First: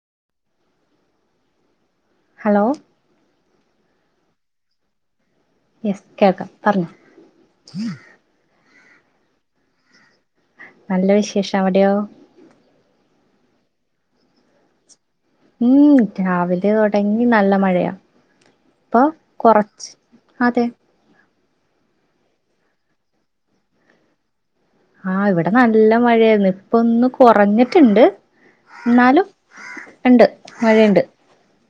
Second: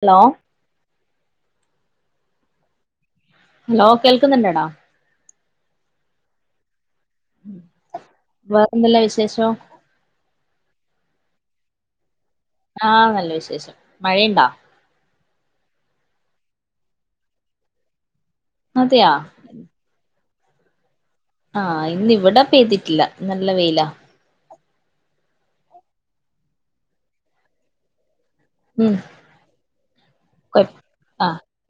Hello hello hello കേൾക്കുന്നുണ്ടടാ? Yes കേൾക്കാം പറഞ്ഞോ [unintelligible] എന്തല്ല വിശേഷോ നല്ല വിശേഷ അവിടെയോ ആഹ് നല്ല വിശേഷം മഴണ്ടാ മ് രാവിലെ തുടങ്ങി നല്ല മഴയാ ഇപ്പൊ അതെയാ കൊറച്ച് അതെ ആഹ് ഇന്ന് ഇവിടെ പെയ്തിട്ടില്ല നല്ല വെയിലാ ആഹ് ഇവിടെ നല്ല മഴരുന്നു ഇപ്പ ഒന്ന് കുറഞ്ഞിട്ടുണ്ട് ഉം എന്നാലും ഇണ്ട് മഴണ്ട്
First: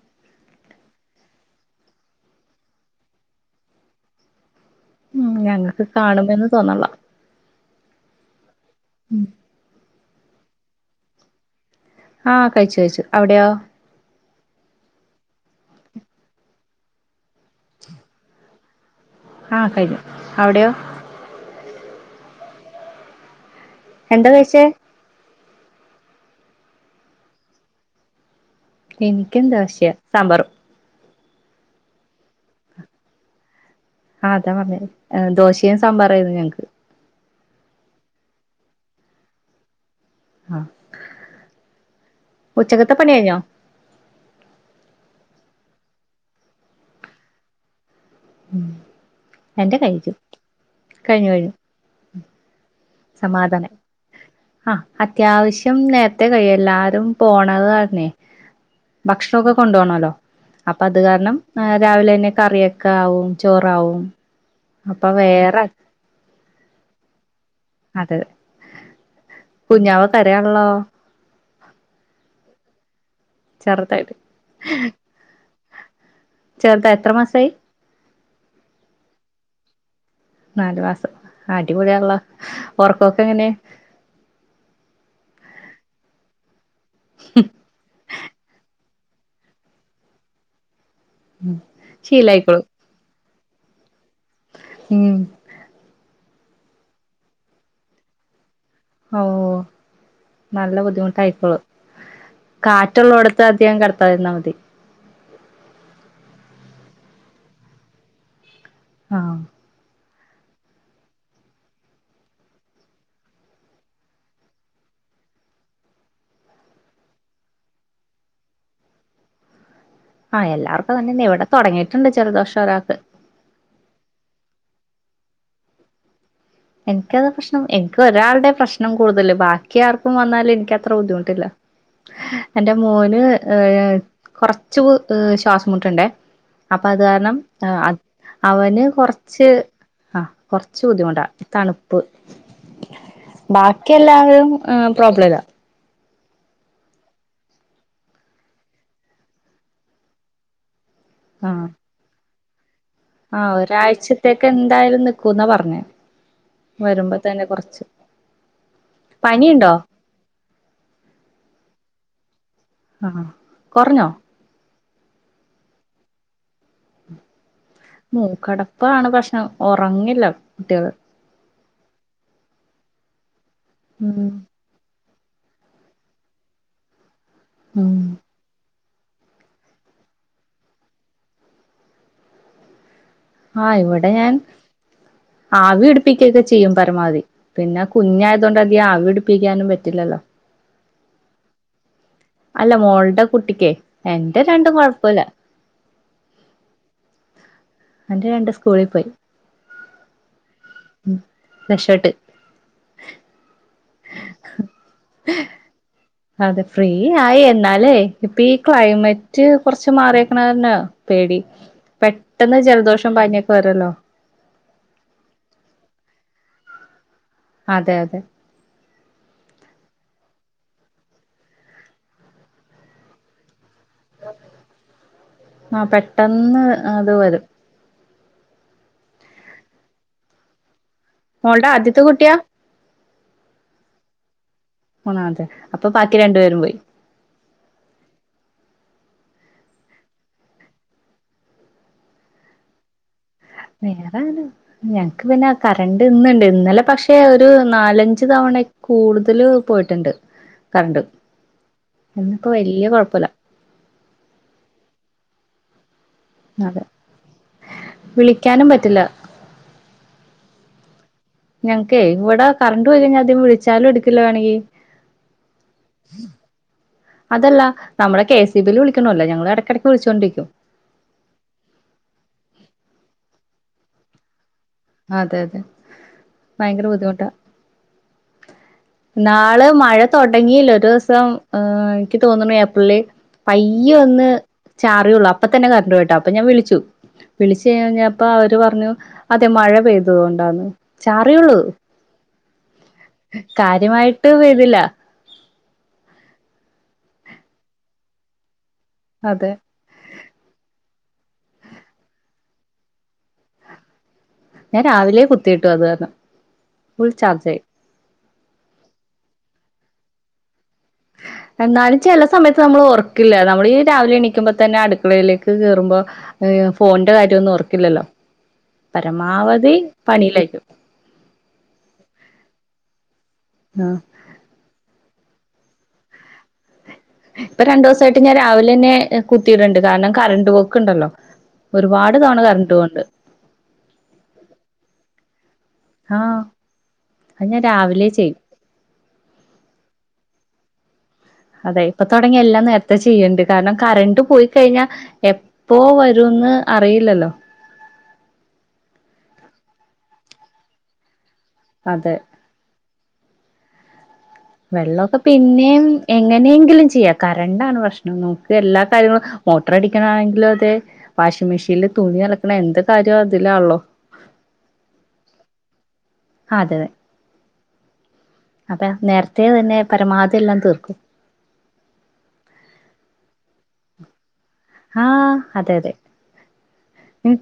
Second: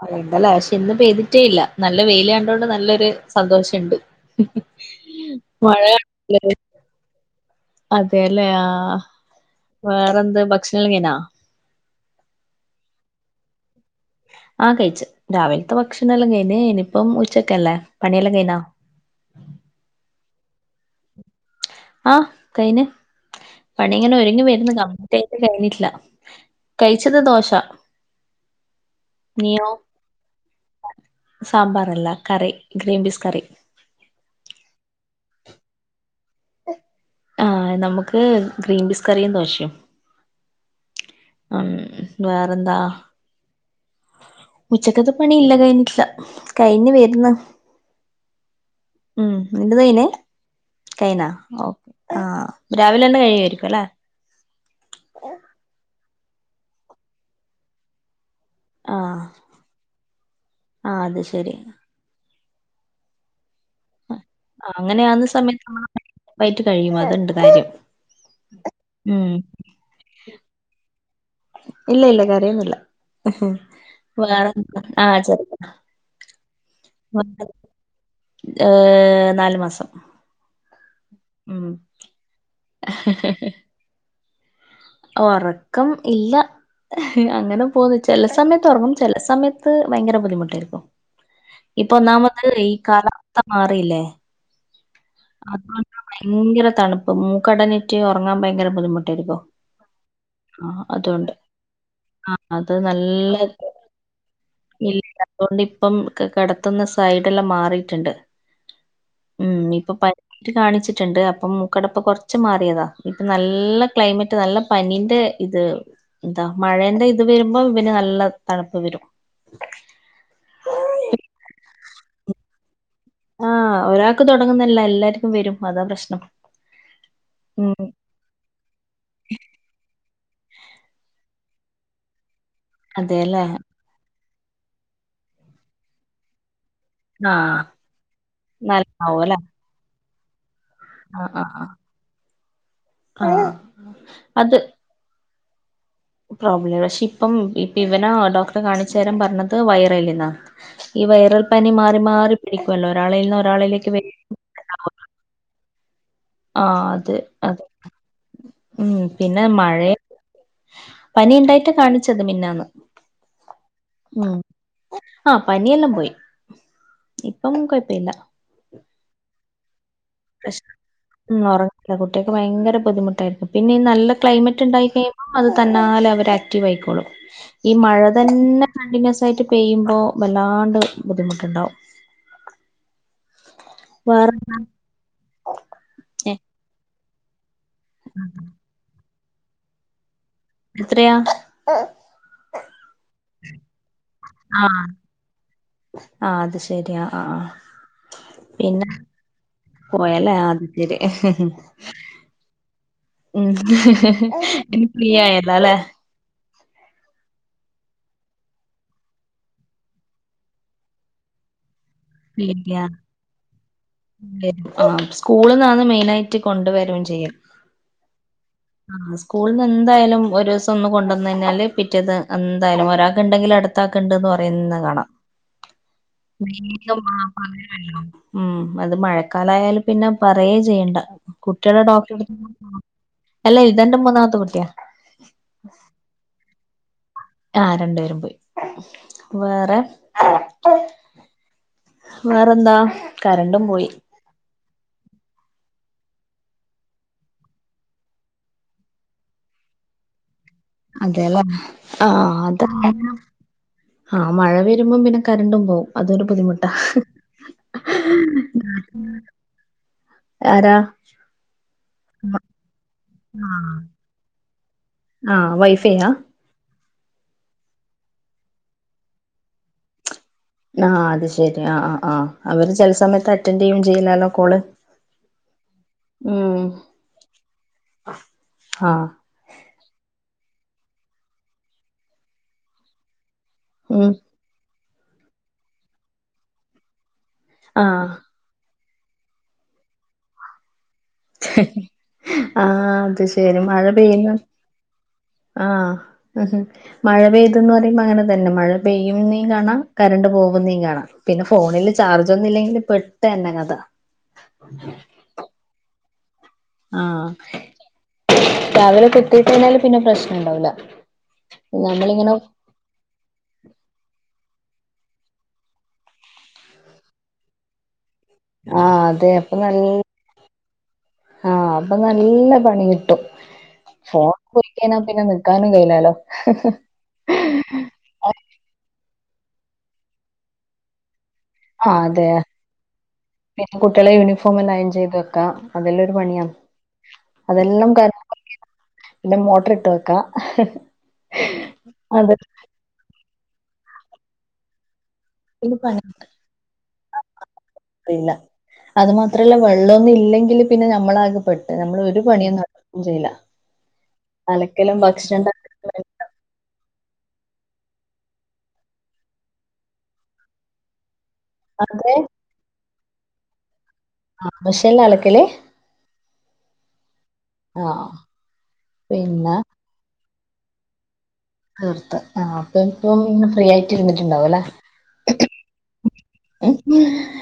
മഴ ഇണ്ടല്ല പക്ഷെ ഇന്ന് പെയ്തിട്ടേ ഇല്ല നല്ല വെയിലാണ്ടോണ്ട് നല്ലൊരു സന്തോഷണ്ട് മ് മഴ ഞങ്ങക്ക് കാണുമെന്ന് കണ്ടില്ലേ? തോന്നള അതെല്ലേ ആഹ് ആ വേറെന്ത് ഭക്ഷണം കഴിഞാ ആഹ് കഴിച്ചു കഴിച്ചു അവിടെയോ ആ കഴിച്ചു രാവിലത്തെ ഭക്ഷണം എല്ലാം കഴിഞ്ഞു ഇനിയിപ്പം ഉച്ചക്കല്ലേ പണിയെല്ലാം കഴിഞ്ഞോ ആ കഴിഞ്ഞു അവിടെയോ ആ കഴിഞ്ഞ് പണി ഇങ്ങനെ എന്താ ഒതുങ്ങി കഴിച്ചേ വരുന്നു കംപ്ലീറ്റ് ആയി കഴിഞ്ഞിട്ടില്ല കഴിച്ചത് ദോശ എനിക്കും നീയോ ദോശയാ സാമ്പാറും സാമ്പാറല്ല കറി ഗ്രീൻ പീസ്‌കറി ആ അതാ പറഞ്ഞത് ദോശയും സമ്പാറായിരുന്നു ഞങ്ങക്ക് ആ നമുക്ക് ഗ്രീൻപീസ് കറിയും ദോശയും ആ ഉം വേറെന്താ പണി കഴിഞ്ഞോ ഉച്ചക്കത്ത പണി ഇല്ല കഴിഞ്ഞിട്ടില്ല കഴിഞ്ഞ് വരുന്നു ഉം, ഉം എന്റെ നിന്റത് കയിഞ്ഞോ കഴിഞ്ഞു കഴിഞ്ഞ ഓ ആ രാവിലെ തന്നെ കഴിയുമായിരിക്കും സമാധാനം അല്ലെ ആ അത്യാവശ്യം നേരത്തെ കയിയോല്ലോ എല്ലാരും പോണത് കാരണെ ആ ഭക്ഷണൊക്കെ കൊണ്ടു പോണല്ലോ അപ്പൊ ആ അത് കാരണം ശരി രാവിലെ തന്നെ കറിയൊക്കെ ആവും ചോറാവും അങ്ങനെ അപ്പൊ ആവുന്ന സമയത്ത് വേറെ നമ്മള പെട്ടന് കഴിയും അതുണ്ട് കാര്യം അതെ കുഞ്ഞാവ കരയാണല്ലോ ഇല്ല ഇല്ല കരയുന്നില്ല ചെറുതായിട്ട് വേറെ എന്താ ആ ചെറുത് ചേറുതാ എത്ര മാസായി ഏഹ നാലു മാസം നാല് മാസം ഉം അടിപൊളിയാണല്ല ഉറക്കൊക്കെ എങ്ങനെ ഉറക്കം ഇല്ല അങ്ങനെ പോകുന്നു ചില സമയത്ത് ഉറങ്ങും സമയത്ത് ഭയങ്കര ബുദ്ധിമുട്ടായിരിക്കും ഇപ്പൊ ഒന്നാമത് ശീലായിക്കോളും ഈ കാല മാറിയില്ലേ ഉം അത ഭയങ്കര തണുപ്പ് മൂക്കടഞ്ഞിട്ട് ഉറങ്ങാൻ ഭയങ്കര ഓ [unintelligible] ആ നല്ല അതുകൊണ്ട് ബുദ്ധിമുട്ടായിക്കോളു അത് നല്ല കാറ്റുള്ളടത്ത് അധികം കെടത്താതിരുന്നാ മതി ഇല്ല. അതുകൊണ്ട് ഇപ്പം കെടത്തുന്ന സൈഡ് എല്ലാം മാറിട്ടുണ്ട് ആഹ് ഉം ഇപ്പൊ പ [unintelligible] കാണിച്ചിട്ടുണ്ട് അപ്പം മൂക്കടപ്പ്‌ കൊറച്ച് മാറിയതാ ഇപ്പം നല്ല ക്ലൈമറ്റ് ത് നല്ല പനീന്റെ ഇത് എന്താ മഴേന്റെ ഇത് വരുമ്പോം ഇവന് നല്ല തണുപ്പ് വരും ആഹ് എല്ലാർക്കും തന്നെ ഇവിടെ തൊടങ്ങിട്ടുണ്ട് ജലദോഷം ഒരാക്ക് ആ ഒരാൾക്ക് തൊടങ്ങുന്നല്ല എല്ലാർക്കും വരും അതാ പ്രശ്നം എനിക്കത് പ്രശ്നം ഉം എനിക്ക് ഒരാളുടെ പ്രശ്നം കൂടുതല് ബാക്കി ആർക്കും ഇപ്പം വന്നാല എനിക്ക് അത്ര ബുദ്ധിമുട്ടില്ല എന്റെ മോന് അതെല്ലേ ഏ കൊറച്ച് [unintelligible] ശ്വാസംമുട്ടുണ്ടേ അപ്പൊ അത് കാരണം ആഹ് അവന് നല്ലതാവുംല്ലേ കൊറച്ച് ആ കൊറച്ച് ബുദ്ധിമുട്ടാ ആഹ് ആഹ് തണുപ്പ് ആഹ് ബാക്കി എല്ലാവരും അത് പ്രോബ്ലം ഇല്ല പ്രോബ്ലം പക്ഷെ ഇപ്പം ഇപ്പ ഇവന ഡോക്ടറെ കാണിച്ച തരം പറഞ്ഞത് വയറല്ലന്നാ ഈ വയറൽ പനി മാറി മാറി പിടിക്കുമല്ലോ ഒരാളെന്ന് ആ ഒരാളിലേക്ക് വ ഒരാഴ്ചത്തേക്ക് എന്തായാലും നിക്കൂന്നാ പറഞ്ഞേ ആ അതെ വരുമ്പോ തന്നെ അതെ കൊറച്ച് ഉം പിന്നെ പനിയുണ്ടോ മഴയ പനി ഉണ്ടായിട്ട് കാണിച്ചത് മിനിഞ്ഞാന്ന് ആഹ് കൊറഞ്ഞോ ഉം ആ പനിയെല്ലാം പോയി ഇ മൂക്കടപ്പാണ് ഭക്ഷണം [unintelligible] ഉം ഒറങ്ങില്ല കുട്ട്യാക്ക് ഭയങ്കര ബുദ്ധിമുട്ട് ട്ടായിരിക്കും പിന്നെ ഈ നല്ല ഉം ക്ലൈമറ്റ് ഉണ്ടായി കഴി അത് തന്നാലെ അവര് ആക്റ്റീവ് ആയിക്കോളും ഈ ഉം മഴ തന്നെ കണ്ടിന്യൂസ് ആയിട്ട് പെയ്യുമ്പോ വല്ലാണ്ട് ബുദ്ധിമുട്ടുണ്ടാവും ആഹ് ഇവിടെ വേറെ ഞാൻ ആവി ഏഹ് പിടിപ്പിക്കൊക്കെ ചെയ്യും പരമാവധി പിന്നെ കുഞ്ഞായത കൊണ്ട് അധികം ആവി പിടി പപ്പിക്കാനും പറ്റില്ലല്ലോ എത്രയാ അല്ല മോൾ എന്റെ കുട്ടിക്കേ എന്റെ രണ്ട ആഹ്. കൊഴപ്പില്ല ആഹ് അത് ശരി. ആഹ് ആഹ് ആഹ്. എന്റെ രണ്ട് സ്കൂളിൽ പോയി പോയലേ അത് ശ രക്ഷപ്പെട്ട് ഉ എനി പ്രിയായുന്നാലേ അതെ ഫ്രീ ആയി എന്നാലേ ഇപ്പ ഈ ക്ലൈമറ്റ് കൊറച്ച് മാറിയേക്കണ തന്നാ പേടി ഫ്രീ പെട്ടെന്ന് ജലദോഷം പഞ്ഞൊക്കെ വരല്ലോ ആ സ്കൂളിൽ നിന്നാണ് മെയിന ആയിട്ട് കൊണ്ടുവരയും ചെയ്യും അതെ അതെ ആ സ്കൂളിൽന്ന് എന്തായാലും ഒരു ദിവസം ഒന്ന് കൊണ്ടുവന്നു കഴിാല് പിറ്റേത് എന്തായാലും ഒരാൾ ഉണ്ടെങ്കിൽ അടുത്ത് ത്താക്കണ്ട്ന്ന് പറയുന്ന കാണാം ആ പെട്ടെന്ന് അത് ആ വരും ഉം അത് മഴക്കാലായാലും പിന്നെ പറയേ ചെയ്യണ്ട മോളുടെ കുട്ടികുടെ ആദ്യത്തെ ഡോക്ടർ കുട്ടിയാ എല്ലാ ഇതന്റെ മൂന്നാമത്തെ കുട്ടിയാ മൂന്നാമത്തെ അപ്പൊ ബാക്കി രണ്ടുപേരും പോയി ആ രണ്ടുപേരും പോയി വേറെ വേറെന്താ കരണ്ടും പോയി നേരാണ് ഞ പിന്നെ കറണ്ട് ഇന്നുണ്ട് ഇന്നലെ പക്ഷെ ഒരു നാലഞ്ച് തവണ കൂടുതൽ പോയിട്ടുണ്ട് കറണ്ട് അതെല്ലേ ആ ഇന്നിപ്പോ അത വല്യ കൊഴപ്പല്ല ആഹ മഴ വരുമ്പോം പിന്നെ കരണ്ടും പോകവും അതൊരു ബുദ്ധിമുട്ടാ അതെ വിളിക്കാനും പറ്റില്ല ആരാ ഞങ്ങക്ക് ഇവിടെ കറണ്ട് പോയി കഴിഞ്ഞാ ആദ്യം വിളിച്ചാലും എടുക്കില്ല വേണോങ്കി ആ വൈഫൈയാ അതല്ല നമ്മുടെ കെ സി ബി യിൽ വിളിക്കണല്ലോ ഞങ്ങള് ഇടയ്ക്കിടയ്ക്ക് വിളിച്ചോണ്ടിരിക്കും ആ അത് ശെരി ആ ആ ആഹ് അവര് ചില സമയത്ത് അ- അറ്റന്റ്ഡ് ചെയ്യുകയും ചെയ്യില്ലല്ലോ കോള് അതെ അതെ ഉം ഭയങ്കര ബുദ്ധിമുട്ടാ ആഹ് നാളെ മഴ തുടങ്ങിയില്ല ഒരു ദിവസം എനിക്ക് തോന്നുന്നു ഏപ്രില് പയ്യെ ഉം ഒന്ന് ചാറിയള്ളൂ അപ്പൊ തന്നെ കറണ്ട് പോയിട്ടാ അപ്പൊ ഞാൻ വിളിച്ചു വിളിച്ച് ആഹ് കഴിഞ്ഞപ്പോ അവര് പറഞ്ഞു അതെ മഴ പെയ്തത് കൊണ്ടാന്ന് ചാറിയള്ളു ആഹ് അത് ശരി കാര്യമായിട്ട് പെയ്തില്ല ആ് ഉം മഴ പെയ്തുന്ന് പറയുമ്പോ അങ്ങനെ തന്നെ മഴ അതെ പെയ്യുന്നേംകാണാം കരണ്ട് പോകുന്നേം കാണാം പിന്നെ ഫോണില് ചാർജ് ഒന്നും ഇല്ലെങ്കില് പെട്ട് തന്നെ കഥ ഞാൻ രാവിലെ കുത്തിയിട്ടു അത് കാരണം ആ ഫുൾ ചാർജായി രാവിലെ കുത്തിയിട്ട് കഴിഞ്ഞാല് പിന്നെ പ്രശ്നണ്ടാവില്ല എന്നാലും ചില സമയത്ത് നമ്മൾ ഓർക്കില്ല നമ്മൾ ഈ രാവിലെ എണീക്കുമ്പ തന്നെ അടുക്കളയിലേക്ക് കേയറുമ്പോ ഫോണന്റെ കാര്യമൊന്നും ഓർക്കില്ലല്ലോ ആ അതെ അപ്പൊ പരമാവധി നല്ല പണിയിലായിരിക്കും ആ അപ്പൊ നല്ല പണി കിട്ടും ട്ടോ ആഹ് ഫോൺ പോയിട്ടനാ പിന്നെ ക്കാനും കഴിയില്ലാലോ ഇപ്പൊ രണ്ടു ദിവസമായിട്ട് ഞാൻ രാവിലെ തന്നെ കുത്തിയിടണ്ടുണ്ട് കാരണം കറണ്ട് പോക്കുണ്ടല്ലോ ആ ഒരുപാട് അതെ തവണ കറണ്ട് പോണ്ട് പിന്നെ കുട്ടികളെ യൂണിഫോം എല്ലാം അയൺ ചെയ്ത് വെക്കാം അതെല്ലാം ഒരു ആഹ് പണിയാണ് അത് ഞാൻ അതെല്ലാം രാവിലെ കരണ്ട് ചെയ്യും നോക്കി മോട്ടർ ഇട്ട് വെക്കാം അതെ ഇപ്പൊ തുടങ്ങിയ എല്ലാം നേരത്തെ ചെയ്യണ്ട് കാരണം കറണ്ട് പോയി കഴിഞ്ഞാൽ പിന്നെ എപ്പോ പണി വരൂന്ന് അറിയില്ലല്ലോ ഇല്ല അത് മാത്രല്ല വെള്ളമൊന്നും ഇല്ലെങ്കിൽ പിന്നെ നമ്മളാകെ െട്ട് നമ്മൾ അതെ ഒരു പണിയൊന്നും നടക്കം ചെയ്ല വെള്ളമൊക്കെ പിന്നെയ എങ്ങനെയെങ്കിലും ചെയ്യ കറണ്ടാണ് പ്രശ്നം നമുക്ക് എല്ലാ കാര്യങ്ങളും മോട്ടർ അടിക്കണാണെങ്കിലും അതെ വാഷിംഗ മെഷീില്ൽ അതെ തുണി നളക്ക എന്ത കാലം അതിലാ ഉള്ളോ ആ മെഷീൻ അലകള് അതെതെ അപ്പൊ നേരത്തെ പിന്നെ തന്നെ പരമാത് അതെല്ലാം തീർക്കും തീർത്ത ആഹ അപ്പൊ ഇപ്പ ഇെ റാക്റ്റ്്ന്നട്ടണ്ടുംല്ലേ ആഹ അതെ അതെ [unintelligible]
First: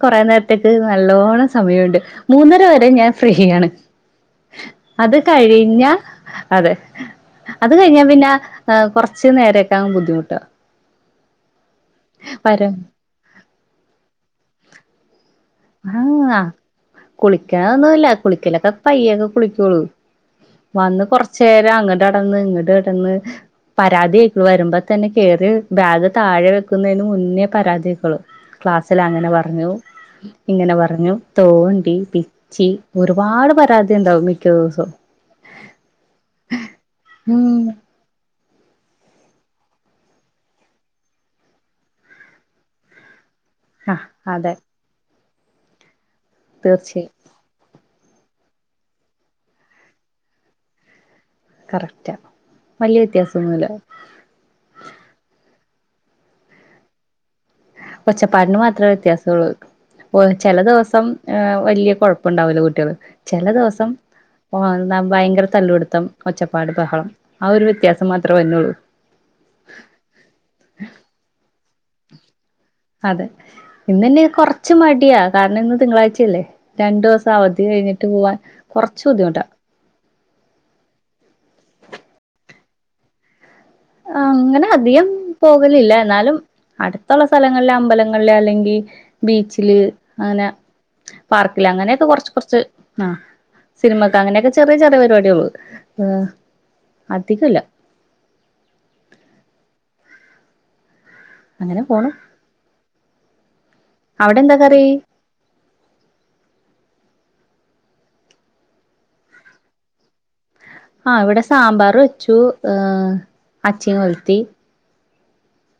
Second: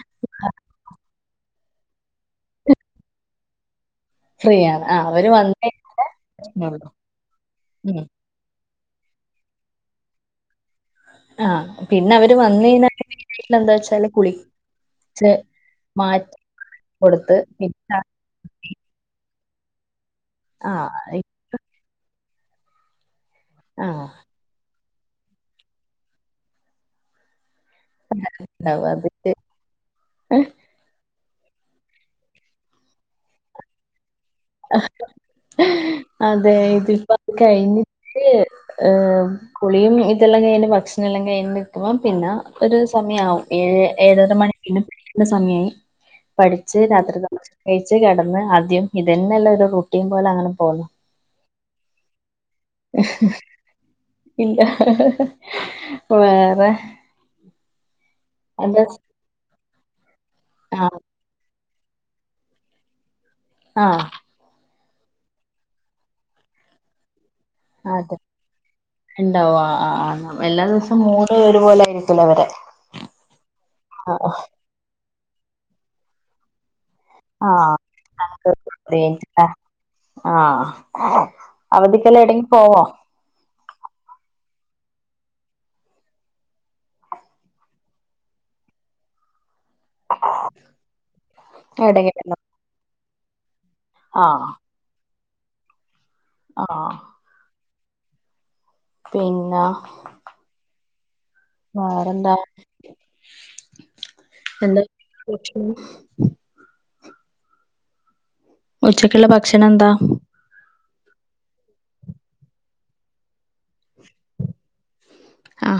കുറെ നേരത്തേക്ക് നല്ലോണം സമയമുണ്ട് മൂന്നര വരെ ഞാൻ ഫ്രീയാണ് ഫ്രീ ആണ് ആ അത് അവര് വന്നേ കഴിഞ്ഞ അതെ ഉള്ളൂ അത് കഴിഞ്ഞ ഉം. പിന്നെ ആ കുറച്ച് നേരൊക്കാങ് ബുദ്ധിമുട്ടാ ആഹ് പിന്നെ അവര് വന്ന വരാൻ കഴിഞ്ഞാൽ വീ എന്താ വച്ചാല് കുളി ആഹ് കൊടുത്ത് പിന്നെ കുളിക്കണന്നുമല്ല കുളിക്കലൊക്കെ പയ്യങ് കുളി തുള് ആ വന്ന് കൊറച്ചേരം അങ്ങ ങ് ഇങ്ങോട്ടടന്ന് ആ പരാതിയേക്കു വരുമ്പ തന്നെ കറി ബാഗ് താഴെ വെക്കുന്നതിന് മുന്നേ പരാതികളും ഉണ്ടാവും ക്ലാസ്സില അതിട്ട് അങ്ങനെ പറഞ്ഞു പറഞ്ഞു തോണ്ടി പിച്ചി ഒരുപാട് പരാതി ഉണ്ടാവും ദിവസവും അതെ ഇത്പ്പ ഉം കഴഞ്ഞി്ട്ട് കുളിയും ഇതെല്ലാം കഴിഞ്ഞ് ഭക്ഷണല്ലാം കഴിഞ്ഞു നിൽക്കുമ്പ പിന്നെ ഒരു സമയമാവും ഏ ആഹ് ഏഴര അതെ മണിക്കിനും എ സമയായി പഠിച്ച് തീർച്ചയായും രാത്രി നമ കഴ ച്ച് കടന്ന് ആദ്യം ന്നെല്ല ഒരു റുട്ടീം പോലെ അങ്ങനെ പോണം കറക്റ്റാ വലിയ വ്യത്യാസൊന്നുല്ല ഇല്ല വേറെ കൊച്ചപ്പാടിന് എന്താ മാത്രേ വ്യത്യാസമുള്ളള്ളൂ പോയ്‌ ചില ആഹ് ദിവസം ങ്ങ വലിയ കുഴപ്പുണ്ടാവില്ല കുട്ട്യള് ചെല ദിവസം ആഹ് പോവാൻ എന്ന ഭയങ്കര തല്ലുപിടുത്തം ഒച്ചപ്പാട് ബഹളം ആ ഒരു വ്യത്യാസം അതെ മാത്രേ വര്നൊള്ളൂ ണ്ടാവും ആ ആ എല്ലാ ദിവസവും മൂട് ഒരു പോലെയി ത്ത്ന്നവരെ അതെ ഇന്ന് നി കൊറച്ച് മടിയാ കാരണം ഇന്ന് തിങ്കളാഴ്ചയല്ലേ രണ്ടു ദിവസം അവധി ആഹ് കഴിഞ്ഞിട്ട് പോവാൻ കുറച്ച ബുദ്ധിമുട്ടാ ആ അവധിക്കല്ല എടങ്കി പോവോ അങ്ങനെ അധികം പോകലില്ല എന്നാലും അടുത്തുള്ള സ്ഥലങ്ങളിലെ അമ്പലങ്ങളില് അല്ലെങ്കി ബീച്ച് ല് അനെ പാർക്കില് അങ്ങനെയൊക്കെ കൊറച്ച് എടെങ്കിലും കുറച്ച് ആ സിനിമയ്ക്ക അങ്ങനെ ആഹ് ചെറിയ ചെറിയ പരുപ ആഹ് [unintelligible] അധികല്ല പിന്ന വറെന്താ അവടെ എന്താ കറി ഉ ഉച്ചക്ള്ള ഭക്ഷണം എന്താ ആ ഇവിടെ സാമ്പാർ വെച്ചു ഏ അച്ചി കൊലുത്തി ആ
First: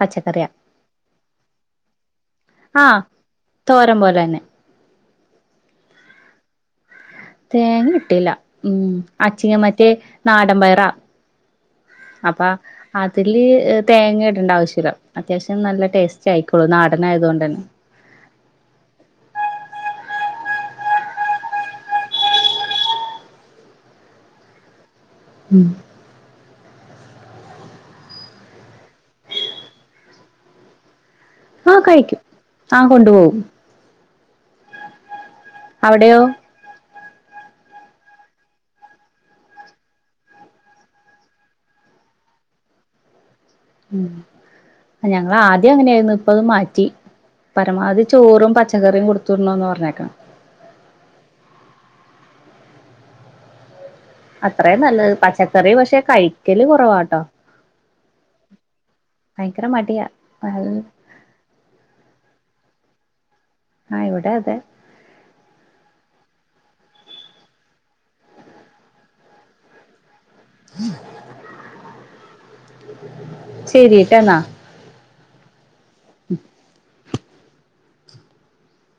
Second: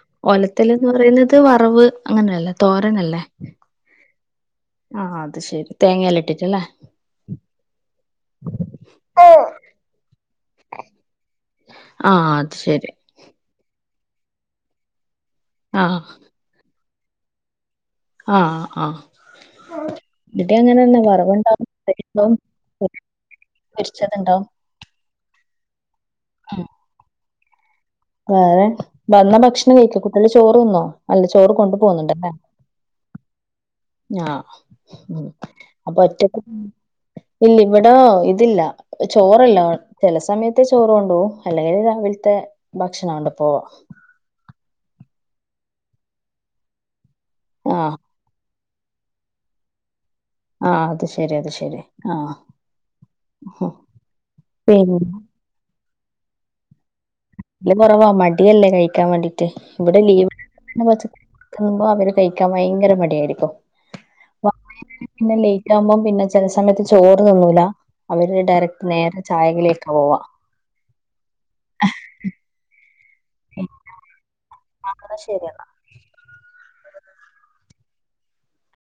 പച്ചക്കറിയാ ഓലത്തൽന്ന് പറയുന്നത് വറവ് അങ്ങനെയല്ലേ ആ തോരനല്ലേ തോരൻ പോലെ തന്നെ ആ അത് ശെരി തേങ്ങല്ല ഇട്ടിട്ടല്ലേ തേങ്ങ കിട്ടില്ല ഉം അച്ചങ്ങ മറ്റേ നാടൻമ്പയറാ ആഹ് അപ്പ അത് ശരി അതില് തേങ്ങ ഇടണ്ട ആവശ്യല്ലം അത്യാശ്യം നല്ല ആഹ് ടേസ്റ്റ് ആയിക്കുള്ളൂ നാ ട്ട ആയത കൊണ്ട് തന്നെ ആ ആ ഇവി ടെ അങ്ങനെന്ന വറവുണ്ടാവും പൊരി ച്ചതുണ്ടാവും ഉം വേറെ വന്ന ഭക്ഷണം കഴിക്കോ കുട്ടികള് ചോറ് ന്നോ ആ കഴിക്കും ആ കൊണ്ടുപോകും ഞാ ഉം അപ്പൊ അവിടെയോ ഒറ്റക്ക ഇല്ല ഇവിട ഇതില്ല ചോറല്ല ചില സമയത്തെ ചോറ കൊണ്ട അല്ലെങ്കിൽ രാവിലത്തെ ഭക്ഷണ ഉണ്ട ഓ... ഞങ്ങ ആദ്യം അങ്ങനെയായിരുന്നു ഇപ്പ ത് മാറ്റി. ആഹ് പരമാവധി ചോറും പച്ച ചെക്കറിയ കൊടുത്തിരണോന്ന് പറഞ്ഞേക്കാം ആഹ അത് ശെരി അത് ശരി ആഹ അത്രേ നല്ല പാച്ചചക്കറി പക്ഷെ.. കഴിക്കല് കുറവാട്ടോ. നല്ല കുറവാ മടിയല്ലേ കഴിക്കാൻ വേണ്ടിട്ട് ഭയങ്കര ഇവിടെ മടിയാ ലീവ് ആഹ് പുമ്പോ അവർ കഴിക്കാൻ ഭയങ്കര മടിയായിരിക്കും.. ഇവിടെ അതെ പിന്നെ ലേറ്റ് ആവുമ്പോം പിന്നെ ചില സമയത്ത് ചോറ് നിന്നൂല അവര് ഡയറക്ട് നേരെ ചായകളൊക്കെ പോവാ.. [inaudible] ശരിട്ടണന്നാ.. എന്ന ശരിയെന്നാ.